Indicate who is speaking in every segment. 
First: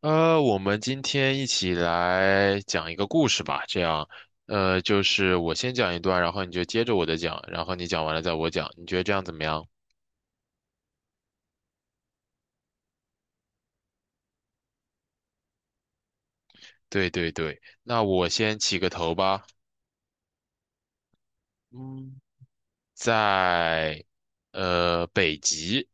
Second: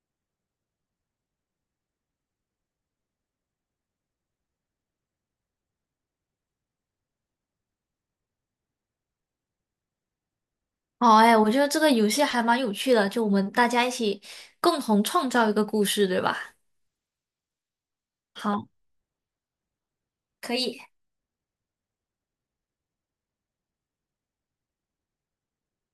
Speaker 1: 我们今天一起来讲一个故事吧，这样，就是我先讲一段，然后你就接着我的讲，然后你讲完了再我讲，你觉得这样怎么样？
Speaker 2: 好哎，我觉得这个游戏还蛮有趣的，就我们大家一起共同创造一个故事，对吧？
Speaker 1: 对对对，那我先
Speaker 2: 好，
Speaker 1: 起个头吧。
Speaker 2: 可以。
Speaker 1: 嗯，在北极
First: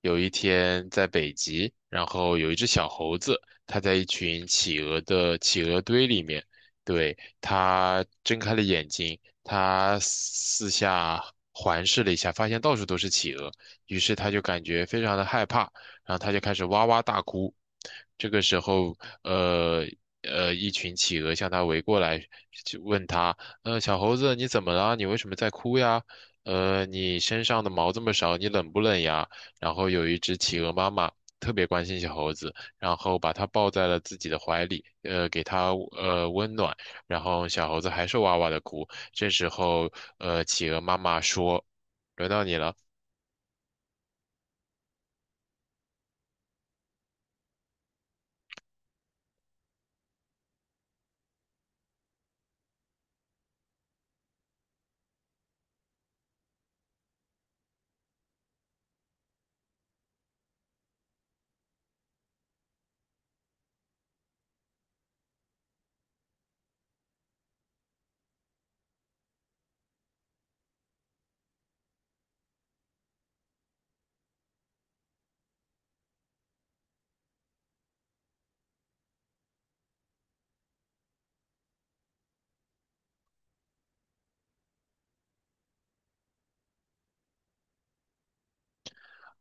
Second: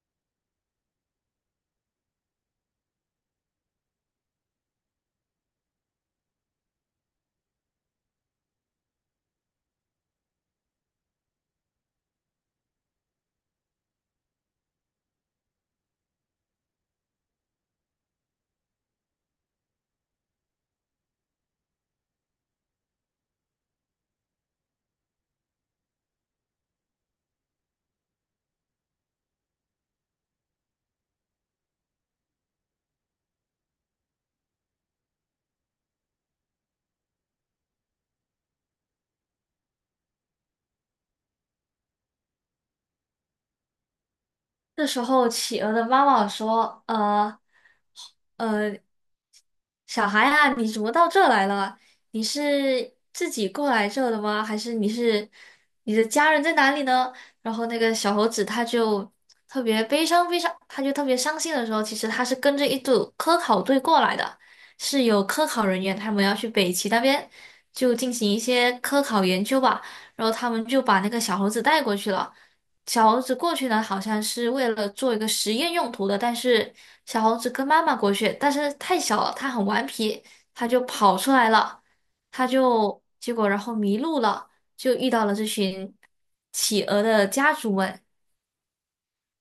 Speaker 1: 有一天在北极，然后有一只小猴子，它在一群企鹅的企鹅堆里面，对，它睁开了眼睛，它四下环视了一下，发现到处都是企鹅，于是它就感觉非常的害怕，然后它就开始哇哇大哭。这个时候，呃一群企鹅向它围过来，就问它，呃，小猴子，你怎么了？你为什么在哭呀？呃，你身上的毛这么少，你冷不冷呀？然后有一只企鹅妈妈特别关心小猴子，然后把它抱在了自己的怀里，给它温暖，然后小猴子还是哇哇的哭。这时候，呃，企鹅妈妈说：“轮到你了，
Speaker 2: 这时候，企鹅的妈妈说：呃，小孩啊，你怎么到这来了？你是自己过来这的吗？还是你是你的家人在哪里呢？”然后那个小猴子他就特别悲伤，悲伤，他就特别伤心的时候，其实他是跟着一组科考队过来的，是有科考人员，他们要去北极那边就进行一些科考研究吧。然后他们就把那个小猴子带过去了。小猴子过去呢，好像是为了做一个实验用途的，但是小猴子跟妈妈过去，但是太小了，它很顽皮，它就跑出来了，它就结果然后迷路了，就遇到了这群企鹅的家族们，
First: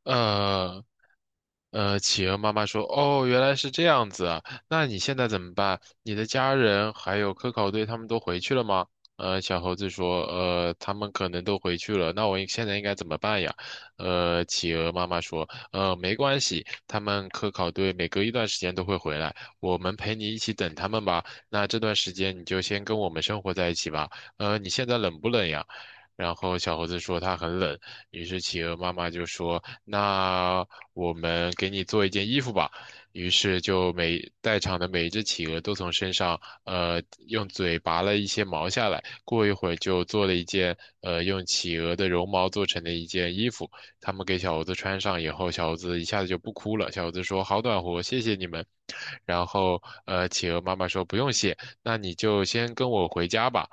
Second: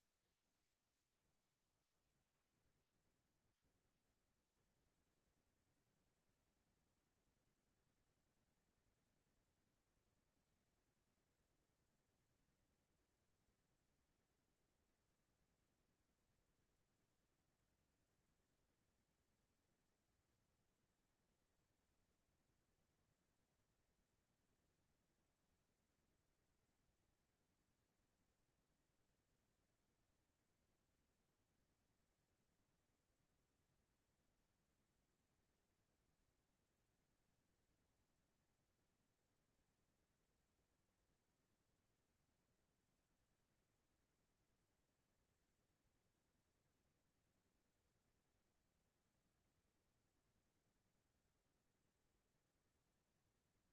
Speaker 1: 呃，企鹅妈妈说：“哦，原来是这样子啊，那你现在怎么办？你的家人还有科考队他们都回去了吗？”呃，小猴子说：“呃，他们可能都回去了，那我应现在应该怎么办呀？”呃，企鹅妈妈说：“呃，没关系，他们科考队每隔一段时间都会回来，我们陪你一起等他们吧。那这段时间你就先跟我们生活在一起吧。呃，你现在冷不冷呀？”然后小猴子说他很冷，于是企鹅妈妈就说：那我们给你做一件衣服吧。于是就每在场的每一只企鹅都从身上，用嘴拔了一些毛下来。过一会儿就做了一件，用企鹅的绒毛做成的一件衣服。他们给小猴子穿上以后，小猴子一下子就不哭了。小猴子说：“好暖和，谢谢你们。”然后，企鹅妈妈说：“不用谢，那你就先跟我回家吧。”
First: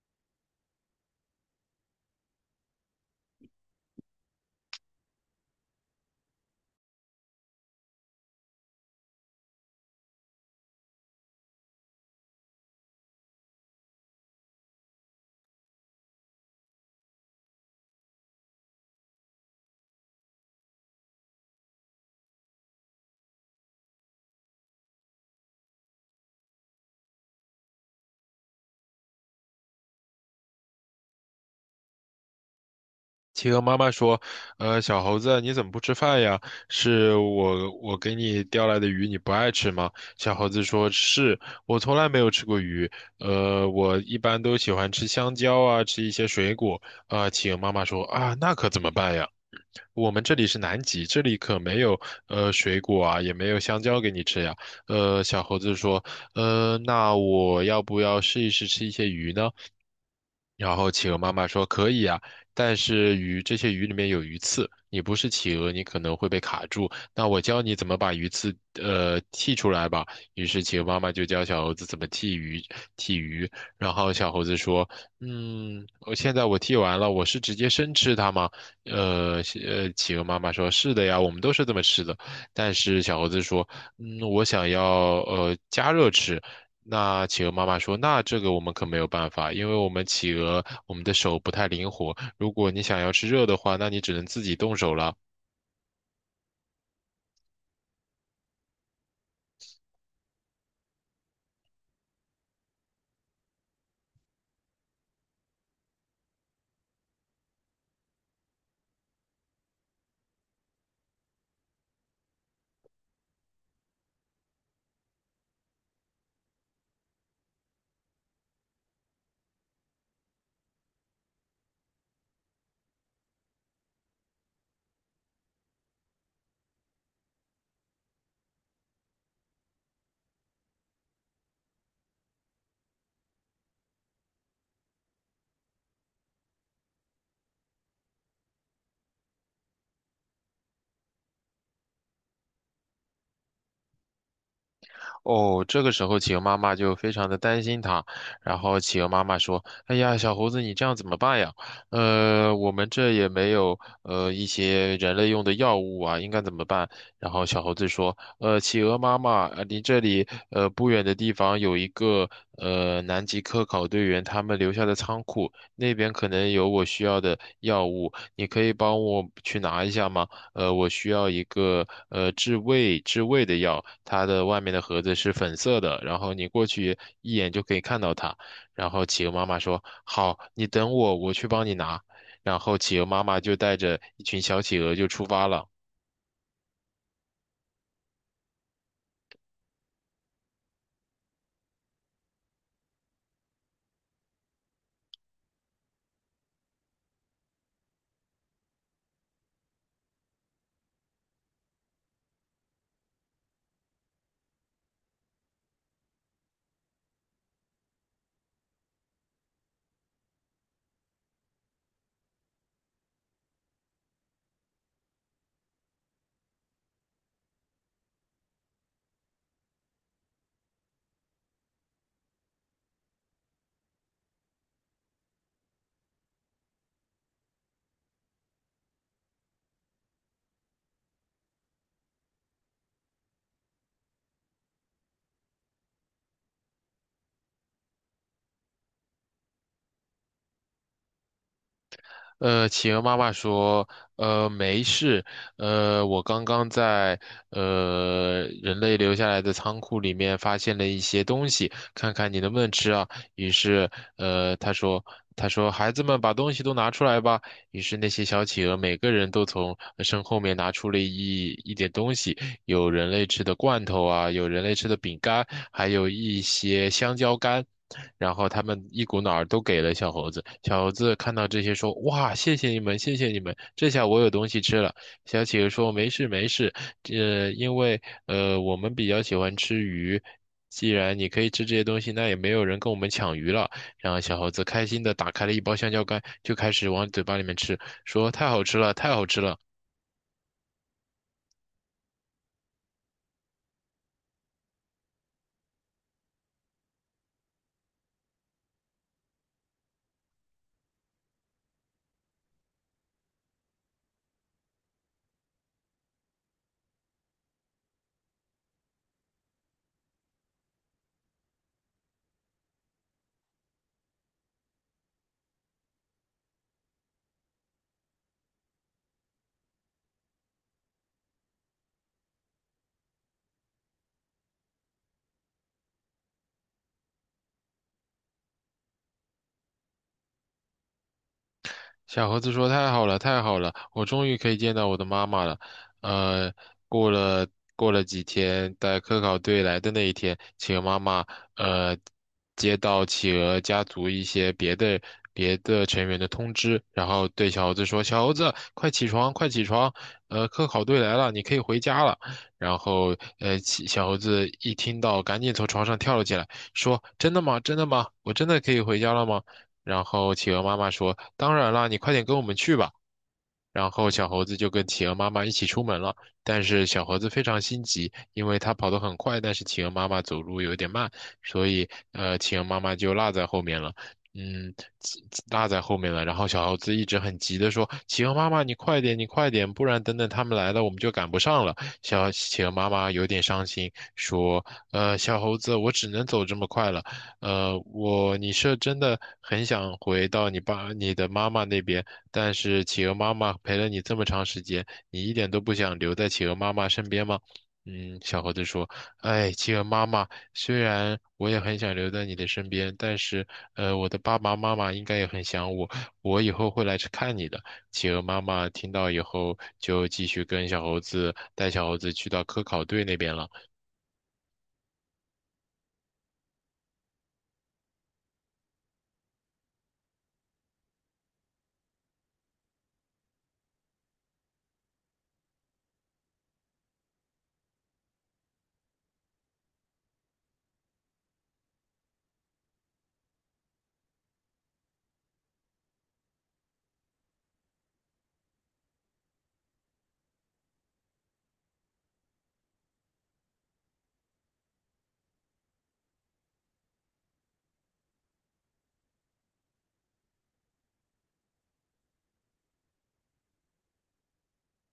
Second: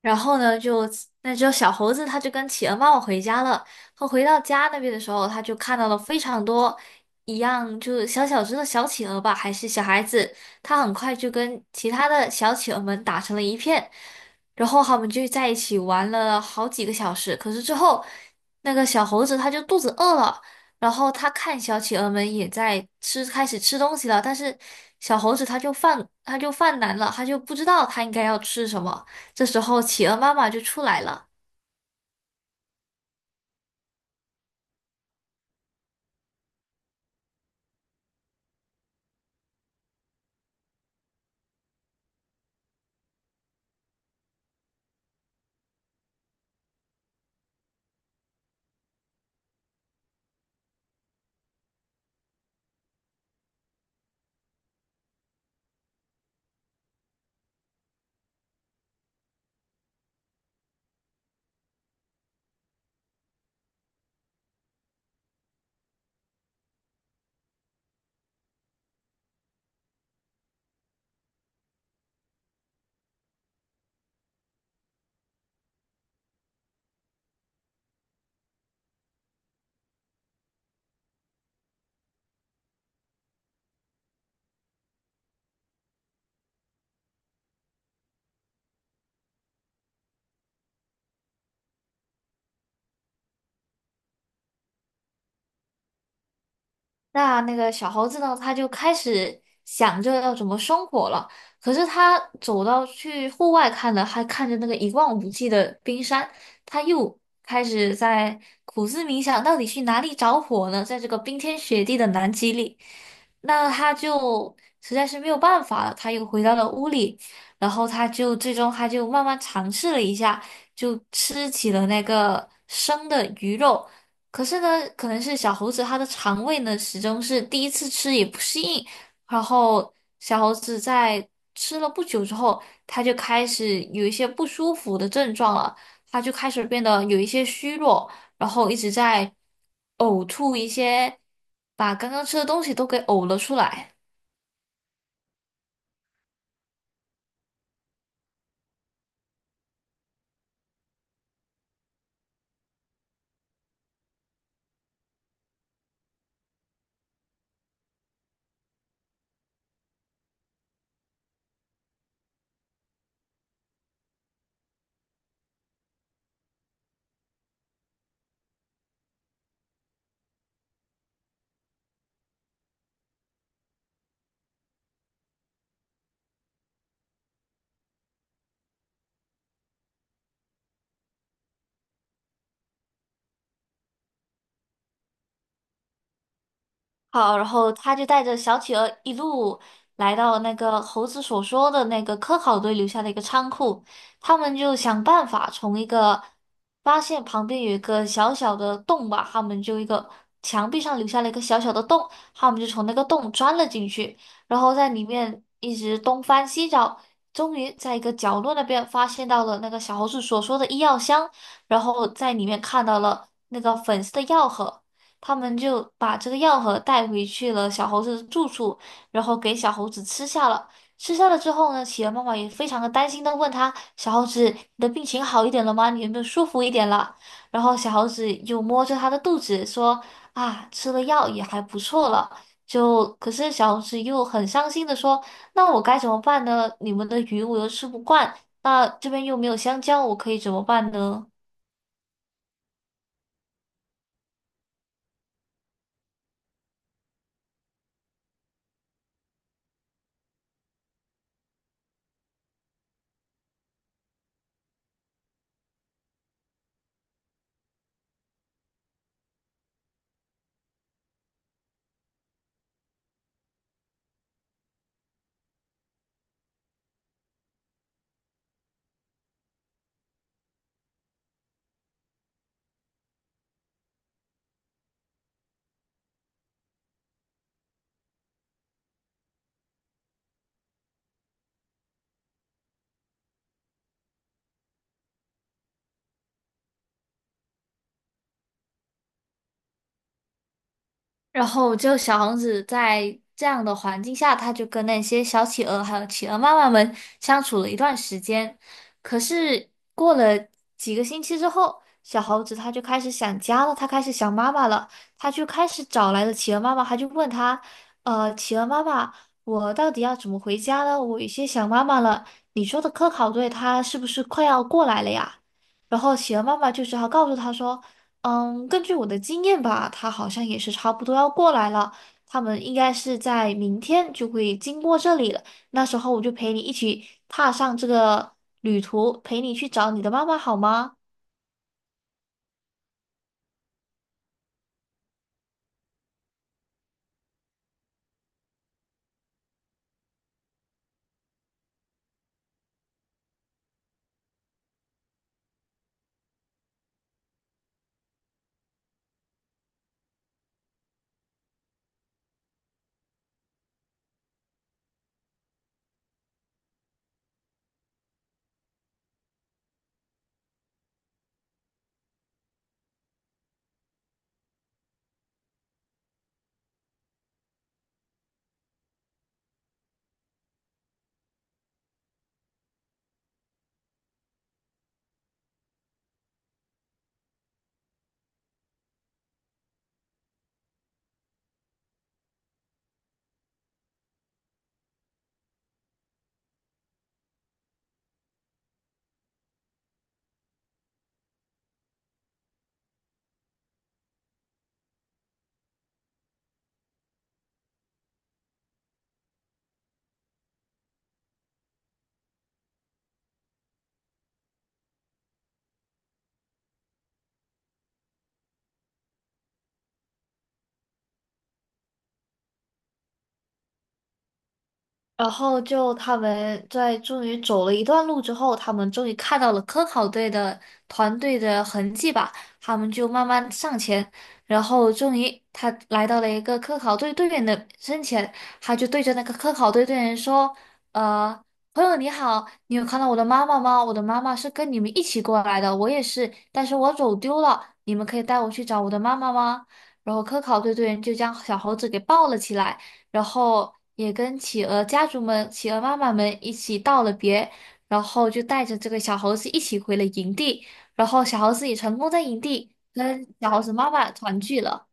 Speaker 2: 然后呢，就那只小猴子，它就跟企鹅妈妈回家了。它回到家那边的时候，它就看到了非常多一样，就是小小只的小企鹅吧，还是小孩子。它很快就跟其他的小企鹅们打成了一片，然后他们就在一起玩了好几个小时。可是之后，那个小猴子它就肚子饿了，然后它看小企鹅们也在吃，开始吃东西了，但是小猴子它就犯难了，它就不知道它应该要吃什么。这时候企鹅妈妈就出来了，
Speaker 1: 企鹅妈妈说：“呃，小猴子，你怎么不吃饭呀？是我给你钓来的鱼，你不爱吃吗？”小猴子说：“是，我从来没有吃过鱼，我一般都喜欢吃香蕉啊，吃一些水果。”啊，企鹅妈妈说：“啊，那可怎么办呀？”我们这里是南极，这里可没有水果啊，也没有香蕉给你吃呀。呃，小猴子说，呃，那我要不要试一试吃一些鱼呢？然后企鹅妈妈说可以啊，但是这些鱼里面有鱼刺，你不是企鹅，你可能会被卡住。那我教你怎么把鱼刺剔出来吧。于是企鹅妈妈就教小猴子怎么剔鱼，剔鱼。然后小猴子说，嗯，我现在剔完了，我是直接生吃它吗？企鹅妈妈说：“是的呀，我们都是这么吃的。”但是小猴子说：“嗯，我想要加热吃。”那企鹅妈妈说：“那这个我们可没有办法，因为我们企鹅的手不太灵活。如果你想要吃热的话，那你只能自己动手了。”
Speaker 2: 那那个小猴子呢，它就开始想着要怎么生火了。可是它走到去户外看了，还看着那个一望无际的冰山，它又开始在苦思冥想，到底去哪里找火呢？在这个冰天雪地的南极里，那它就实在是没有办法了，它又回到了屋里，然后它就最终慢慢尝试了一下，就吃起了那个生的鱼肉。可是呢，可能是小猴子它的肠胃呢，始终是第一次吃也不适应，然后小猴子在吃了不久之后，它就开始有一些不舒服的症状了，它就开始变得有一些虚弱，然后一直在呕吐一些，把刚刚吃的东西都给呕了出来。
Speaker 1: 哦，这个时候企鹅妈妈就非常的担心它，然后企鹅妈妈说：“哎呀，小猴子，你这样怎么办呀？呃，我们这也没有一些人类用的药物啊，应该怎么办？”然后小猴子说：“呃，企鹅妈妈，离这里不远的地方有一个南极科考队员他们留下的仓库，那边可能有我需要的药物，你可以帮我去拿一下吗？”呃，我需要一个治胃的药，它的外面的盒子是粉色的，然后你过去一眼就可以看到它。然后企鹅妈妈说：“好，你等我，我去帮你拿。”然后企鹅妈妈就带着一群小企鹅就出发了。
Speaker 2: 好，然后他就带着小企鹅一路来到那个猴子所说的那个科考队留下的一个仓库，他们就想办法从一个发现旁边有一个小小的洞吧，他们就一个墙壁上留下了一个小小的洞，他们就从那个洞钻了进去，然后在里面一直东翻西找，终于在一个角落那边发现到了那个小猴子所说的医药箱，然后在里面看到了那个粉色的药盒。他们就把这个药盒带回去了小猴子的住处，然后给小猴子吃下了。吃下了之后呢，企鹅妈妈也非常的担心的问他：“小猴子，你的病情好一点了吗？你有没有舒服一点了？”然后小猴子又摸着他的肚子说：“啊，吃了药也还不错了。”就可是小猴子又很伤心的说：“那我该怎么办呢？你们的鱼我又吃不惯，那这边又没有香蕉，我可以怎么办呢？”
Speaker 1: 呃，企鹅妈妈说，呃，没事，我刚刚在人类留下来的仓库里面发现了一些东西，看看你能不能吃啊。于是，呃，他说，他说，孩子们把东西都拿出来吧。于是那些小企鹅每个人都从身后面拿出了一点东西，有人类吃的罐头啊，有人类吃的饼干，还有一些香蕉干。然后他们一股脑儿都给了小猴子。小猴子看到这些说：“哇，谢谢你们，谢谢你们，这下我有东西吃了。”小企鹅说：“没事没事，因为我们比较喜欢吃鱼，既然你可以吃这些东西，那也没有人跟我们抢鱼了。”然后小猴子开心的打开了一包香蕉干，就开始往嘴巴里面吃，说：“太好吃了，太好吃了。”
Speaker 2: 然后就小王子在这样的环境下，他就跟那些小企鹅还有企鹅妈妈们相处了一段时间。可是过了几个星期之后，小猴子他就开始想家了，他开始想妈妈了，他就开始找来了企鹅妈妈，他就问他，企鹅妈妈，我到底要怎么回家呢？我有些想妈妈了。你说的科考队，他是不是快要过来了呀？然后企鹅妈妈就只好告诉他说。嗯，根据我的经验吧，他好像也是差不多要过来了。他们应该是在明天就会经过这里了。那时候我就陪你一起踏上这个旅途，陪你去找你的妈妈，好吗？
Speaker 1: 小猴子说：“太好了，太好了，我终于可以见到我的妈妈了。”呃，过了过了几天，在科考队来的那一天，企鹅妈妈呃接到企鹅家族一些别的成员的通知，然后对小猴子说：“小猴子，快起床，快起床！呃，科考队来了，你可以回家了。”然后小猴子一听到，赶紧从床上跳了起来，说：“真的吗？真的吗？我真的可以回家了吗？”然后企鹅妈妈说：“当然啦，你快点跟我们去吧。”然后小猴子就跟企鹅妈妈一起出门了。但是小猴子非常心急，因为它跑得很快，但是企鹅妈妈走路有点慢，所以企鹅妈妈就落在后面了。嗯，企落在后面了。然后小猴子一直很急的说：“企鹅妈妈，你快点，你快点，不然等等他们来了，我们就赶不上了。”小企鹅妈妈有点伤心，说：“呃，小猴子，我只能走这么快了。呃，你是真的很想回到你爸、你的妈妈那边，但是企鹅妈妈陪了你这么长时间，你一点都不想留在企鹅妈妈身边吗？嗯，小猴子说：“哎，企鹅妈妈，虽然我也很想留在你的身边，但是，我的爸爸妈妈应该也很想我，我以后会来去看你的。”企鹅妈妈听到以后，就继续跟小猴子带小猴子去到科考队那边了。
Speaker 2: 然后就他们在终于走了一段路之后，他们终于看到了科考队的团队的痕迹吧，他们就慢慢上前，然后终于他来到了一个科考队队员的身前，他就对着那个科考队队员说：“呃，朋友你好，你有看到我的妈妈吗？我的妈妈是跟你们一起过来的，我也是，但是我走丢了，你们可以带我去找我的妈妈吗？”然后科考队队员就将小猴子给抱了起来。然后也跟企鹅家族们、企鹅妈妈们一起道了别，然后就带着这个小猴子一起回了营地，然后小猴子也成功在营地跟小猴子妈妈团聚了。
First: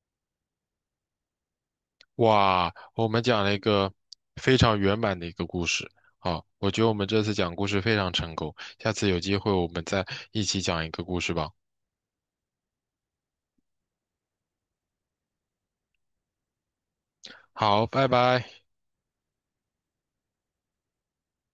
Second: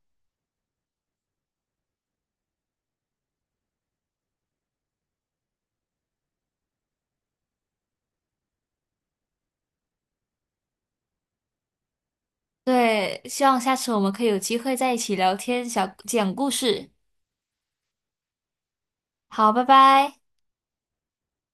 Speaker 1: 哇，我们讲了一个非常圆满的一个故事。好，我觉得我们这次讲故事非常成功，下次有机会我们再一起讲一个故事吧。
Speaker 2: 对，希望下次我们可以有机会在一起聊天，小讲故事。
Speaker 1: 好，拜拜。
Speaker 2: 好，拜拜。